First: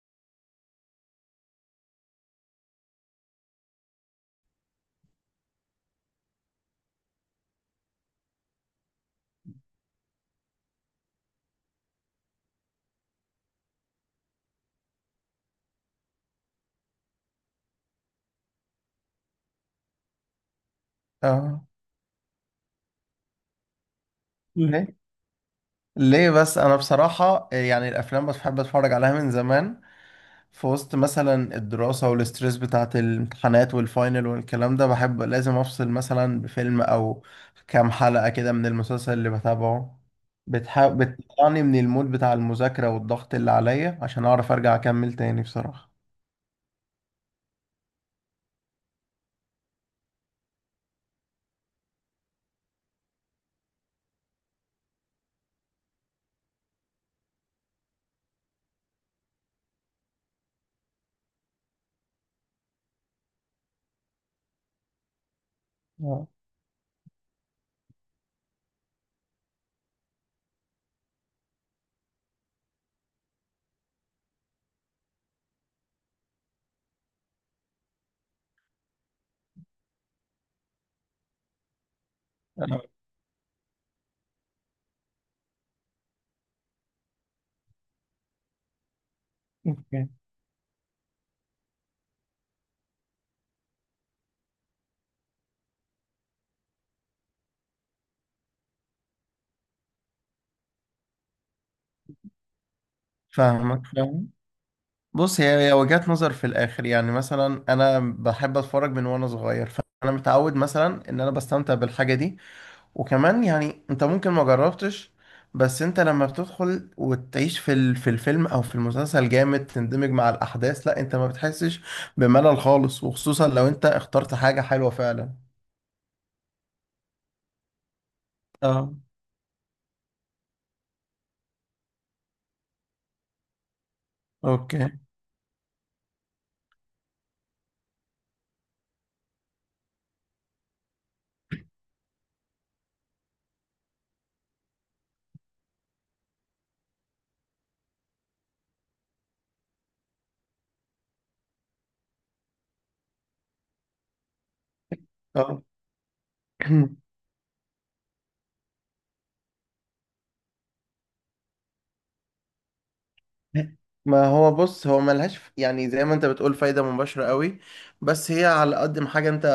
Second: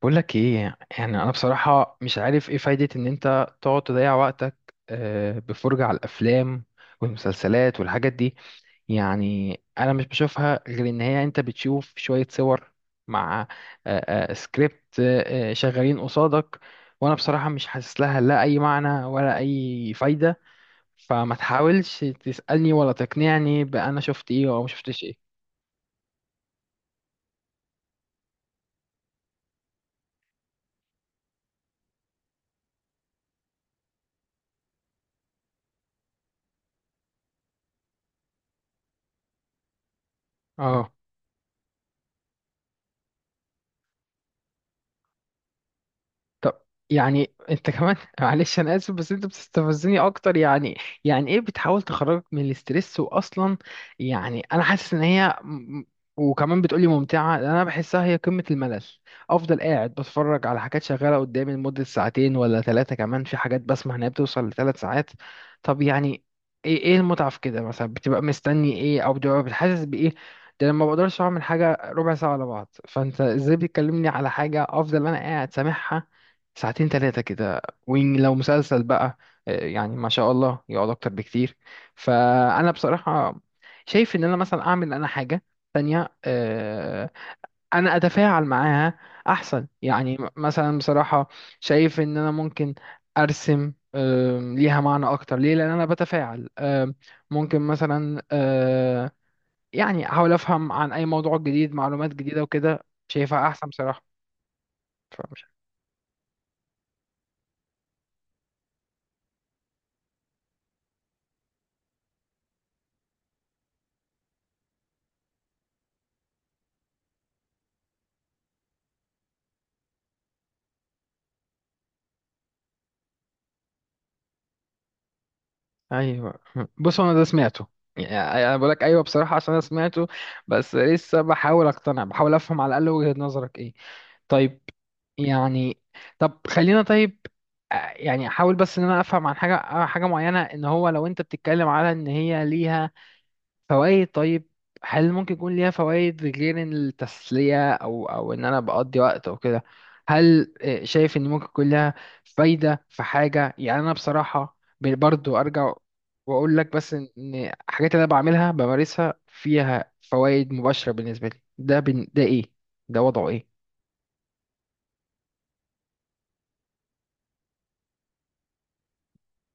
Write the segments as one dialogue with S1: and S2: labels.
S1: بقول لك ايه؟ يعني انا بصراحة مش عارف ايه فايدة ان انت تقعد تضيع وقتك، بفرجة على الافلام والمسلسلات والحاجات دي. يعني انا مش بشوفها غير ان هي انت بتشوف شوية صور مع سكريبت شغالين قصادك. وانا بصراحة مش حاسس لها لا اي معنى ولا اي فايدة، فما
S2: اه.
S1: تحاولش تسألني ولا تقنعني بأنا شفت ايه او
S2: مم.
S1: ما
S2: ليه
S1: شفتش ايه.
S2: ليه بس انا بصراحة، يعني الافلام بس بحب اتفرج عليها من زمان. في وسط مثلا الدراسة والستريس بتاعت الامتحانات والفاينل والكلام ده، بحب لازم أفصل مثلا بفيلم أو كام حلقة كده من المسلسل اللي بتابعه.
S1: اه.
S2: بتطلعني من المود بتاع المذاكرة والضغط اللي عليا عشان أعرف أرجع أكمل تاني بصراحة.
S1: طب يعني انت كمان معلش انا اسف، بس انت بتستفزني اكتر يعني. يعني ايه بتحاول تخرجك من الاسترس واصلا؟ يعني انا حاسس ان هي وكمان بتقولي ممتعه، انا بحسها هي قمه الملل. افضل قاعد بتفرج على حاجات شغاله قدامي لمده ساعتين ولا ثلاثه، كمان في حاجات بسمع انها بتوصل لثلاث ساعات. طب يعني
S2: اه.
S1: ايه المتعه في كده؟ مثلا بتبقى مستني ايه، او بتبقى بتحسس بايه؟ ده لما بقدرش اعمل حاجه ربع ساعه على بعض، فانت ازاي بتكلمني على حاجه افضل انا قاعد سامعها ساعتين ثلاثة كده؟ ولو مسلسل بقى، يعني ما شاء الله يقعد أكتر بكتير. فأنا
S2: آه،
S1: بصراحة شايف إن أنا مثلا أعمل أنا حاجة تانية، أنا أتفاعل معاها أحسن
S2: اوكي.
S1: يعني، مثلا بصراحة شايف إن أنا ممكن أرسم، ليها معنى أكتر. ليه؟ لأن أنا بتفاعل، ممكن مثلا يعني أحاول أفهم عن أي موضوع جديد معلومات جديدة، وكده شايفها أحسن
S2: فاهمك
S1: بصراحة.
S2: فاهم. بص، هي وجهات نظر في الاخر. يعني مثلا انا بحب اتفرج من وانا صغير، فانا متعود مثلا ان انا بستمتع بالحاجه دي. وكمان يعني انت ممكن ما جربتش، بس انت لما بتدخل وتعيش في في الفيلم او في المسلسل جامد، تندمج مع الاحداث. لا، انت ما بتحسش بملل خالص، وخصوصا لو انت اخترت حاجة حلوة فعلا.
S1: ايوه بص انا ده سمعته، يعني انا بقول لك
S2: اه.
S1: ايوه بصراحه عشان انا سمعته. بس لسه بحاول اقتنع، بحاول افهم على الاقل وجهه نظرك ايه. طيب.
S2: اوكي.
S1: يعني طب خلينا طيب، يعني احاول بس ان انا افهم عن حاجه معينه. ان هو لو انت بتتكلم على ان هي ليها فوائد، طيب، هل ممكن يكون ليها فوائد غير إن التسلية أو إن أنا بقضي وقت أو كده؟ هل شايف إن ممكن يكون لها فايدة في حاجة؟ يعني أنا بصراحة برضو
S2: اه.
S1: أرجع وأقول لك، بس إن الحاجات اللي أنا بعملها بمارسها فيها فوائد مباشرة بالنسبة لي، ده ده إيه؟ ده وضعه إيه؟
S2: ما هو بص، هو ملهاش يعني زي ما انت بتقول فايدة مباشرة قوي. بس هي على قد ما حاجة انت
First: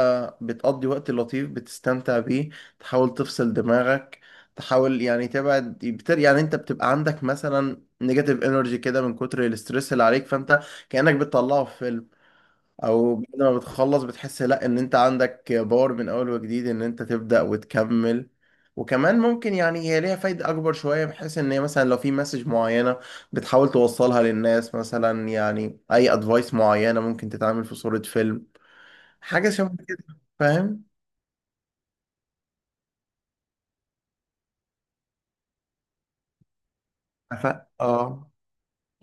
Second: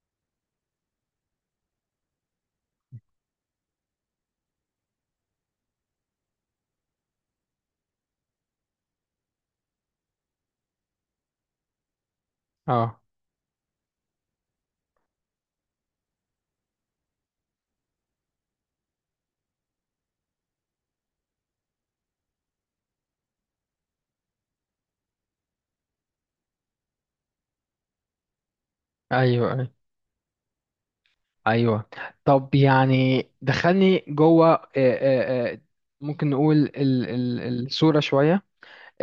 S2: بتقضي وقت لطيف بتستمتع بيه، تحاول تفصل دماغك، تحاول يعني تبعد بتر. يعني انت بتبقى عندك مثلا نيجاتيف انرجي كده من كتر الاسترس اللي عليك، فانت كأنك بتطلعه في فيلم.
S1: اه،
S2: او بعد ما بتخلص بتحس، لا، ان انت عندك باور من اول وجديد ان انت تبدأ وتكمل. وكمان ممكن يعني هي ليها فايدة اكبر شوية، بحيث ان هي مثلا لو في مسج معينة بتحاول توصلها للناس. مثلا يعني اي ادفايس معينة ممكن تتعمل في صورة فيلم.
S1: ايوه
S2: حاجة
S1: ايوه
S2: شبه كده، فاهم؟
S1: ايوه. طب يعني دخلني جوه، ممكن نقول
S2: ف...
S1: الصورة
S2: اه.
S1: شوية.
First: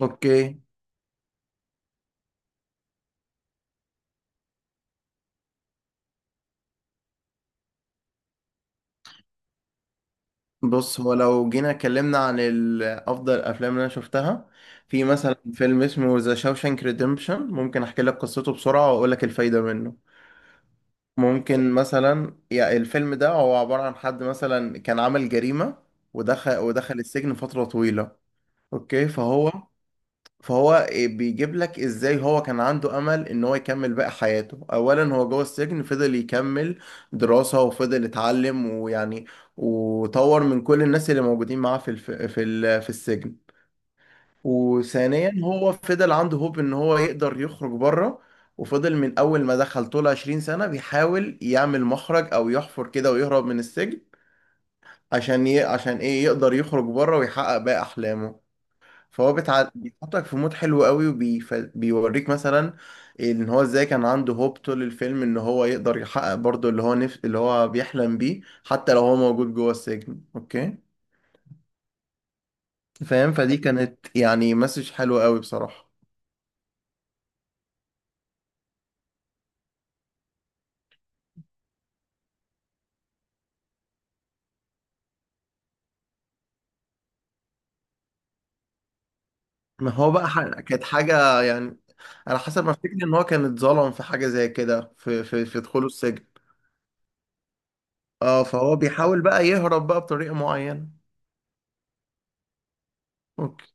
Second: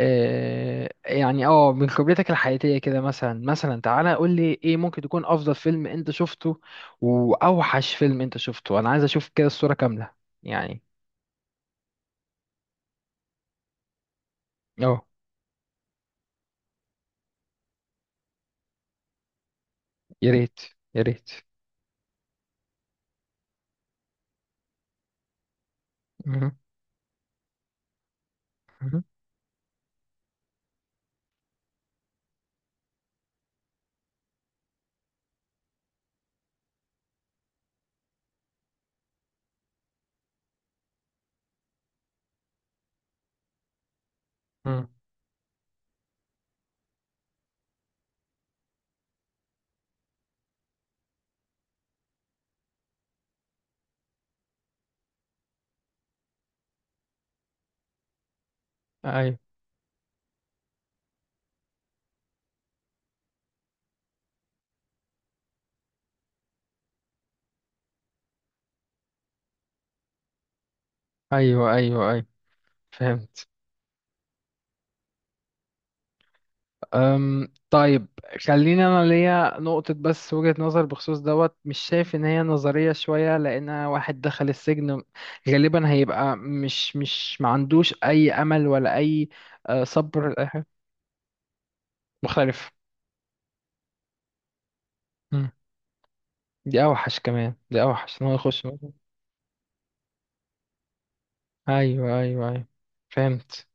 S2: اوكي.
S1: يعني من خبرتك الحياتية كده، مثلا تعالى قول لي، ايه ممكن تكون افضل فيلم انت شفته، واوحش فيلم انت شفته؟ انا عايز اشوف كده الصورة كاملة. يعني
S2: بص، هو لو جينا اتكلمنا عن افضل الافلام اللي انا شفتها، في
S1: اه
S2: مثلا فيلم اسمه ذا شاوشانك ريديمبشن. ممكن احكي لك قصته بسرعة واقول لك الفايدة منه.
S1: يا ريت، يا ريت.
S2: ممكن مثلا، يعني الفيلم ده هو عبارة عن حد مثلا كان عمل جريمة
S1: مهم،
S2: ودخل السجن فترة طويلة.
S1: مهم،
S2: اوكي، فهو إيه، بيجيب لك ازاي هو كان عنده امل ان هو يكمل باقي حياته. اولا، هو جوه السجن فضل يكمل دراسة وفضل يتعلم، ويعني وطور من كل الناس اللي موجودين معاه في في السجن.
S1: مهم.
S2: وثانيا، هو فضل عنده هوب ان هو يقدر يخرج بره. وفضل من اول ما دخل طول 20 سنة بيحاول يعمل مخرج او يحفر كده ويهرب من السجن، عشان عشان ايه، يقدر يخرج بره ويحقق باقي احلامه. فهو
S1: ايوه
S2: بيحطك في مود حلو قوي، وبيوريك مثلا ان هو ازاي كان عنده هوب طول الفيلم ان هو يقدر يحقق برضه اللي هو اللي هو بيحلم بيه، حتى لو هو موجود جوه السجن. اوكي،
S1: ايوه ايوه ايوه،
S2: فاهم؟
S1: فهمت.
S2: فدي كانت يعني مسج حلوة قوي بصراحة.
S1: طيب، خليني انا ليا نقطة بس، وجهة نظر بخصوص دوت. مش شايف ان هي نظرية شوية؟ لان واحد دخل السجن غالبا هيبقى مش ما عندوش اي امل ولا اي
S2: ما هو
S1: صبر
S2: بقى
S1: لأي حاجة.
S2: كانت حاجة، يعني على حسب
S1: مختلف.
S2: ما افتكر ان هو كان اتظلم في حاجة زي كده في في
S1: مم.
S2: في دخوله السجن.
S1: دي اوحش، كمان دي اوحش ان هو
S2: اه،
S1: يخش.
S2: فهو بيحاول بقى يهرب بقى بطريقة معينة.
S1: ايوه ايوه ايوه، فهمت.
S2: اوكي.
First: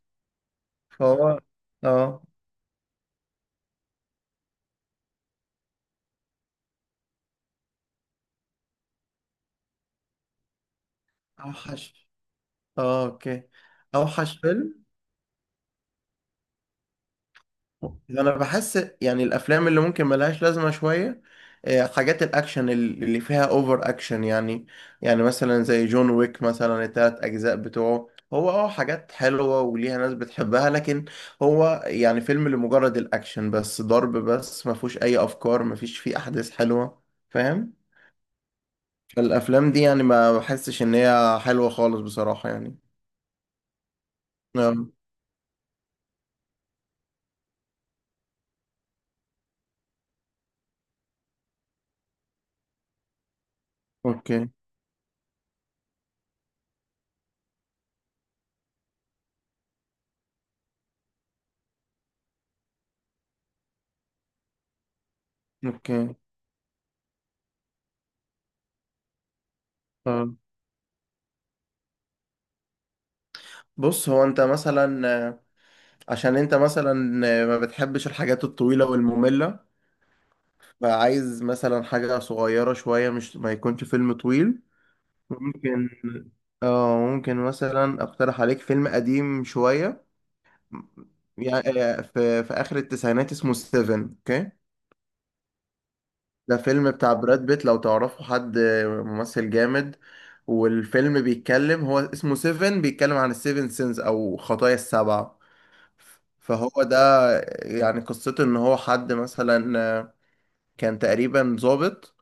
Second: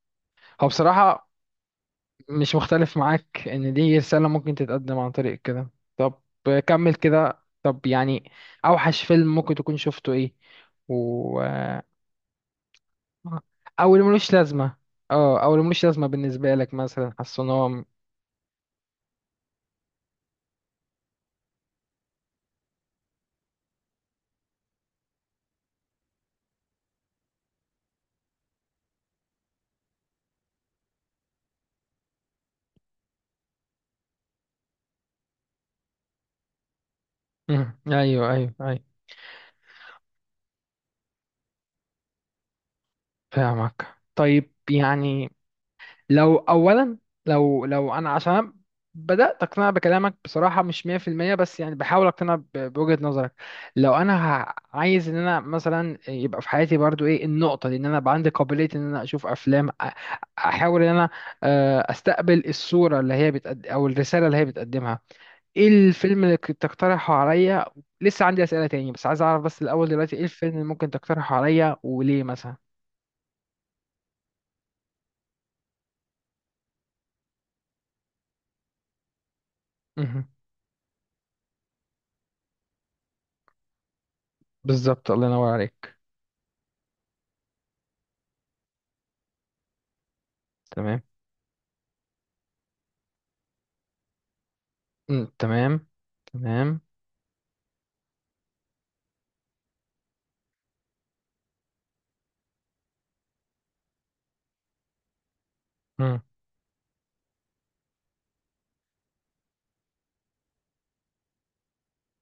S1: هو بصراحة
S2: فهو... اه.
S1: مش مختلف معاك ان دي رسالة ممكن تتقدم عن طريق كده. طب كمل كده، طب يعني اوحش فيلم ممكن تكون شفته ايه؟ و...
S2: اوحش. اه، اوكي.
S1: او اللي ملوش
S2: اوحش
S1: لازمة.
S2: فيلم.
S1: اه، او اللي ملوش لازمة بالنسبة لك، مثلا حاسس ان هو
S2: انا بحس يعني الافلام اللي ممكن ملهاش لازمه شويه، حاجات الاكشن اللي فيها اوفر اكشن يعني. يعني مثلا زي جون ويك مثلا، التلات اجزاء بتوعه، هو اه حاجات حلوه وليها ناس بتحبها، لكن هو يعني فيلم لمجرد الاكشن بس، ضرب بس، ما فيهوش اي افكار، ما فيش فيه احداث حلوه، فاهم؟
S1: مم. ايوه ايوه ايوه.
S2: الافلام دي يعني ما بحسش ان هي حلوه خالص بصراحه يعني.
S1: فاهمك. طيب
S2: آه،
S1: يعني، لو اولا، لو انا، عشان أنا بدات اقتنع بكلامك بصراحه، مش 100% بس يعني بحاول اقتنع بوجهه نظرك. لو انا
S2: اوكي.
S1: عايز ان انا مثلا يبقى في حياتي برضو ايه النقطه دي، ان انا يبقى عندي قابليه ان انا اشوف افلام، احاول ان انا استقبل الصوره اللي هي بتقد، او الرساله اللي هي بتقدمها. ايه
S2: اوكي.
S1: الفيلم اللي كنت تقترحه عليا؟ لسه عندي اسئله تاني، بس عايز اعرف بس الاول دلوقتي ايه
S2: آه.
S1: الفيلم اللي ممكن تقترحه عليا، وليه مثلا.
S2: بص، هو انت مثلا، عشان انت مثلا ما بتحبش الحاجات الطويلة والمملة،
S1: مهم.
S2: فعايز مثلا حاجة صغيرة شوية، مش ما يكونش فيلم طويل.
S1: بالظبط الله ينور
S2: ممكن
S1: عليك.
S2: اه، ممكن مثلا اقترح عليك فيلم قديم شوية،
S1: تمام.
S2: يعني في في اخر التسعينات اسمه سيفن. اوكي،
S1: مم، تمام.
S2: ده
S1: تمام.
S2: فيلم بتاع براد بيت، لو تعرفوا حد ممثل جامد. والفيلم بيتكلم، هو اسمه سيفن، بيتكلم عن السيفن سينز او خطايا السبعة.
S1: مم.
S2: فهو ده يعني، قصته ان هو حد مثلا كان تقريبا ظابط،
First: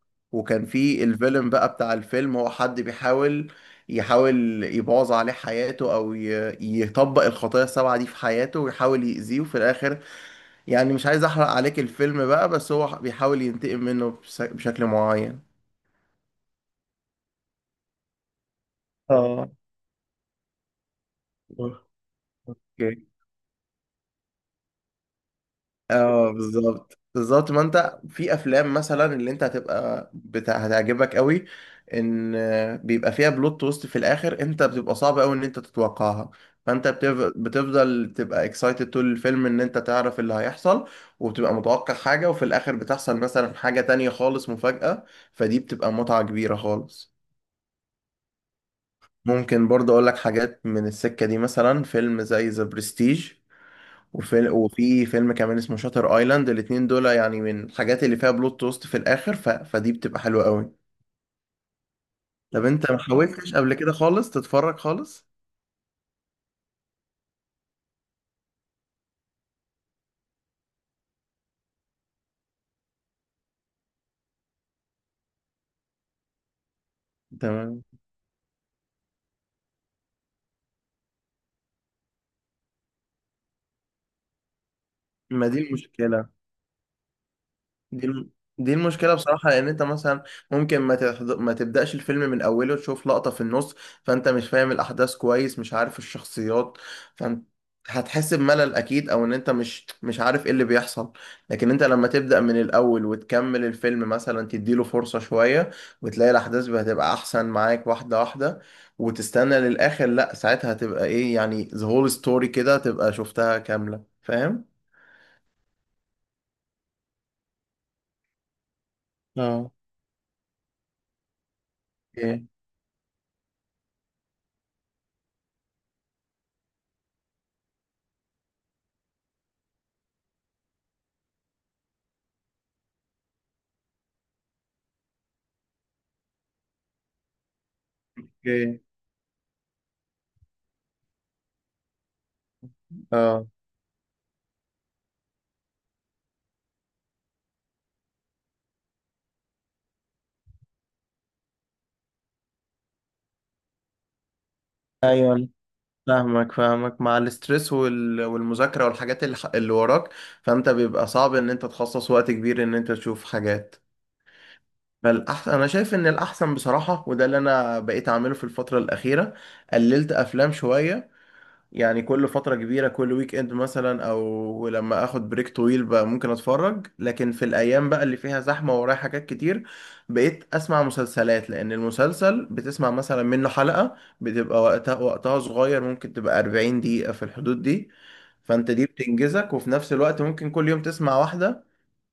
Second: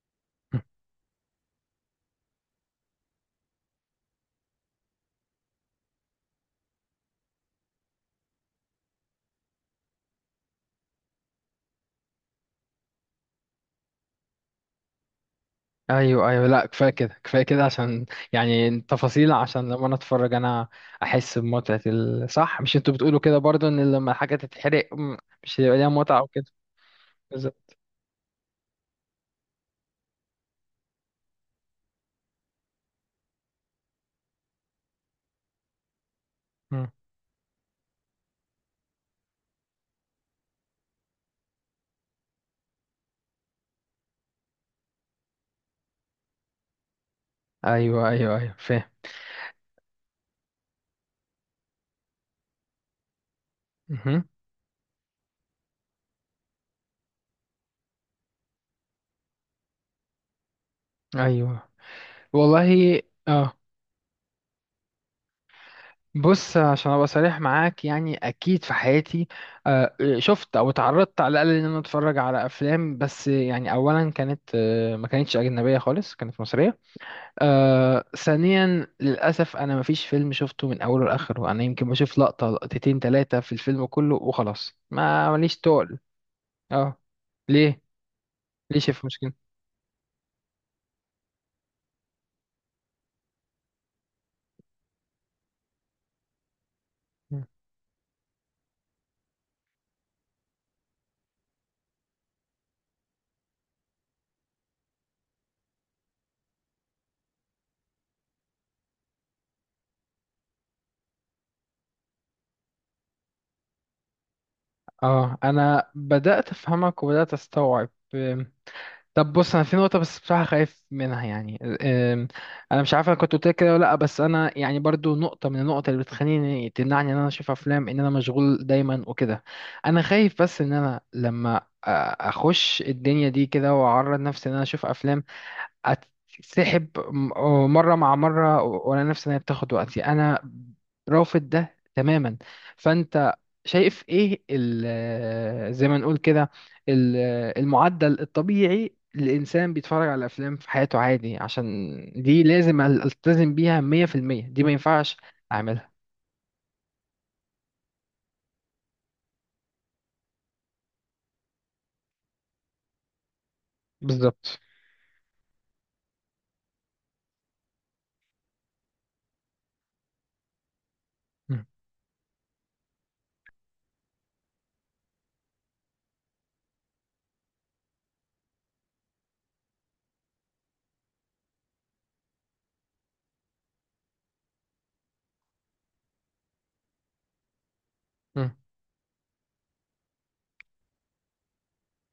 S1: مم.
S2: وكان في الفيلم بقى، بتاع الفيلم هو حد بيحاول يحاول يبوظ عليه حياته، او يطبق الخطايا السبعة دي في حياته ويحاول يأذيه. وفي الاخر يعني مش عايز احرق عليك الفيلم بقى، بس هو بيحاول ينتقم منه بشكل معين.
S1: ايوه ايوه، لا كفايه كده كفايه كده، عشان يعني تفاصيل،
S2: اه،
S1: عشان لما انا اتفرج انا احس بمتعه صح؟ مش انتوا
S2: اوكي.
S1: بتقولوا كده برضو ان لما الحاجه تتحرق مش هيبقى ليها متعه او
S2: اه،
S1: كده؟
S2: بالظبط بالظبط. ما
S1: بالظبط.
S2: انت في افلام مثلا اللي انت هتبقى بتاع هتعجبك قوي، ان بيبقى فيها بلوت تويست في الاخر، انت بتبقى صعب قوي ان انت تتوقعها، فانت
S1: مم.
S2: بتفضل تبقى اكسايتد طول الفيلم ان انت تعرف اللي هيحصل. وبتبقى متوقع حاجة وفي الاخر بتحصل مثلا حاجة تانية خالص، مفاجأة، فدي بتبقى متعة كبيرة خالص.
S1: ايوه ايوه ايوه، فاهم.
S2: ممكن برضه اقول لك حاجات من السكة دي، مثلا فيلم زي ذا برستيج،
S1: مهم.
S2: وفي فيلم كمان اسمه شاتر ايلاند. الاتنين دول يعني من الحاجات اللي فيها بلوت توست في الاخر، فدي بتبقى حلوة قوي.
S1: ايوه،
S2: طب انت ما
S1: والله.
S2: حاولتش
S1: اه.
S2: قبل كده خالص تتفرج خالص؟
S1: بص عشان ابقى صريح معاك، يعني اكيد في حياتي شفت او اتعرضت على الاقل ان انا اتفرج على افلام، بس يعني اولا كانت ما كانتش اجنبيه خالص، كانت مصريه.
S2: تمام.
S1: ثانيا، للأسف أنا مفيش فيلم شفته من أوله لآخره. أنا يمكن بشوف لقطة لقطتين تلاتة في الفيلم كله وخلاص، ما
S2: ما
S1: ماليش
S2: دي
S1: تقل.
S2: المشكلة.
S1: اه. ليه؟
S2: دي الم- دي
S1: ليه شايف
S2: المشكلة
S1: مشكلة؟
S2: بصراحة، لأن أنت مثلا ممكن ما تبدأش الفيلم من أوله تشوف لقطة في النص، فأنت مش فاهم الأحداث كويس، مش عارف الشخصيات، فأنت هتحس بملل أكيد، أو إن أنت مش عارف إيه اللي بيحصل. لكن أنت لما تبدأ من الأول وتكمل الفيلم مثلا، تديله فرصة شوية، وتلاقي الأحداث هتبقى أحسن معاك واحدة واحدة. وتستنى للآخر، لأ، ساعتها هتبقى إيه يعني the whole story كده، تبقى شفتها كاملة، فاهم؟
S1: اه أنا بدأت أفهمك وبدأت أستوعب. طب بص، انا
S2: اه،
S1: في نقطه بس بصراحه خايف منها يعني، أم،
S2: إيه؟
S1: انا مش عارف انا كنت قلت لك كده ولا لا، بس انا يعني برضو نقطه من النقط اللي بتخليني تمنعني ان انا اشوف افلام، ان انا مشغول دايما وكده. انا خايف بس ان انا لما اخش الدنيا دي كده واعرض نفسي ان انا اشوف افلام، اتسحب مرة مع مرة،
S2: إيه؟
S1: وانا نفسي ان هي بتاخد وقتي، انا رافض ده تماما. فانت شايف ايه زي ما نقول كده ال- المعدل الطبيعي الانسان بيتفرج على الافلام في حياته عادي؟ عشان دي لازم التزم بيها 100%، دي ما ينفعش
S2: آه،
S1: اعملها.
S2: فاهمك فاهمك. مع الاسترس والمذاكرة والحاجات اللي وراك، فانت بيبقى صعب ان انت تخصص وقت كبير ان انت تشوف حاجات.
S1: بالظبط.
S2: فالأحسن، أنا شايف إن الأحسن بصراحة، وده اللي أنا بقيت أعمله في الفترة الأخيرة، قللت أفلام شوية.
S1: مم.
S2: يعني كل فترة كبيرة، كل ويك اند مثلا، او لما اخد بريك طويل بقى، ممكن اتفرج. لكن في الايام بقى اللي فيها زحمة ورايا حاجات كتير، بقيت اسمع مسلسلات، لان المسلسل بتسمع مثلا منه حلقة بتبقى وقتها صغير، ممكن تبقى 40 دقيقة في الحدود دي.
S1: مم.
S2: فانت دي بتنجزك، وفي نفس الوقت ممكن كل يوم تسمع واحدة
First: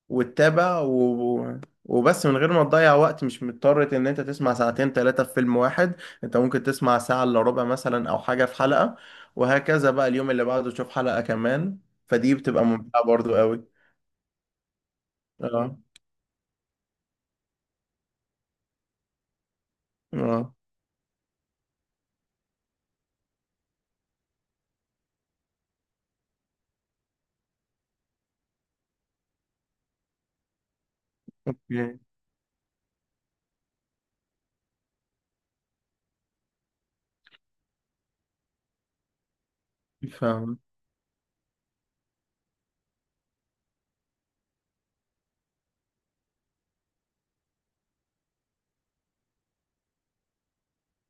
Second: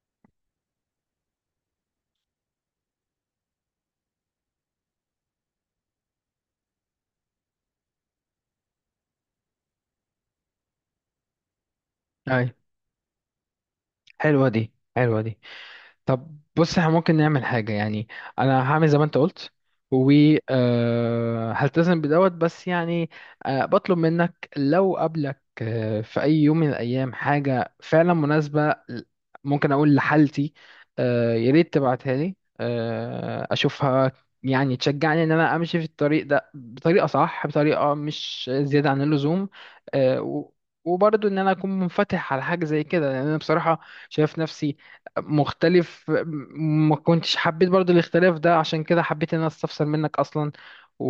S2: وتتابع وبس من غير ما تضيع وقت، مش مضطر ان انت تسمع ساعتين ثلاثة في فيلم واحد. انت ممكن تسمع ساعة الا ربع مثلا او حاجة في حلقة، وهكذا بقى. اليوم اللي بعده تشوف حلقة كمان، فدي
S1: اي،
S2: بتبقى ممتعة برضو قوي.
S1: حلوة دي حلوة دي.
S2: اه.
S1: طب بص احنا ممكن نعمل حاجة يعني، انا هعمل زي ما انت قلت، و
S2: اه،
S1: هلتزم بدوت، بس يعني بطلب منك لو قابلك في اي يوم من الايام حاجة فعلا مناسبة ممكن اقول لحالتي، يا ريت
S2: اوكي،
S1: تبعتها لي اشوفها. يعني تشجعني ان انا امشي في الطريق ده بطريقة صح، بطريقة مش زيادة عن اللزوم، آه، و-
S2: فاهم.
S1: وبرضه ان انا اكون منفتح على حاجة زي كده، لان انا بصراحة شايف نفسي مختلف، ما كنتش حبيت برضو الاختلاف ده، عشان كده حبيت ان انا استفسر منك اصلا. و...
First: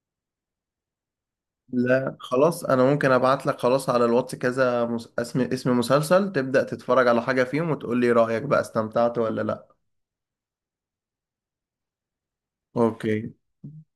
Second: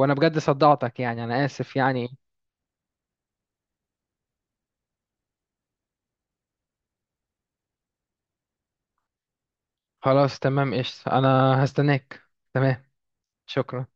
S1: وانا بجد صدعتك، يعني انا اسف يعني.
S2: لا خلاص، انا ممكن ابعت لك خلاص على الواتس كذا اسم مسلسل، تبدأ تتفرج على حاجة فيهم وتقول لي رأيك بقى استمتعت ولا لا.
S1: خلاص تمام قشطة، انا هستناك. تمام.
S2: اوكي.
S1: شكرا.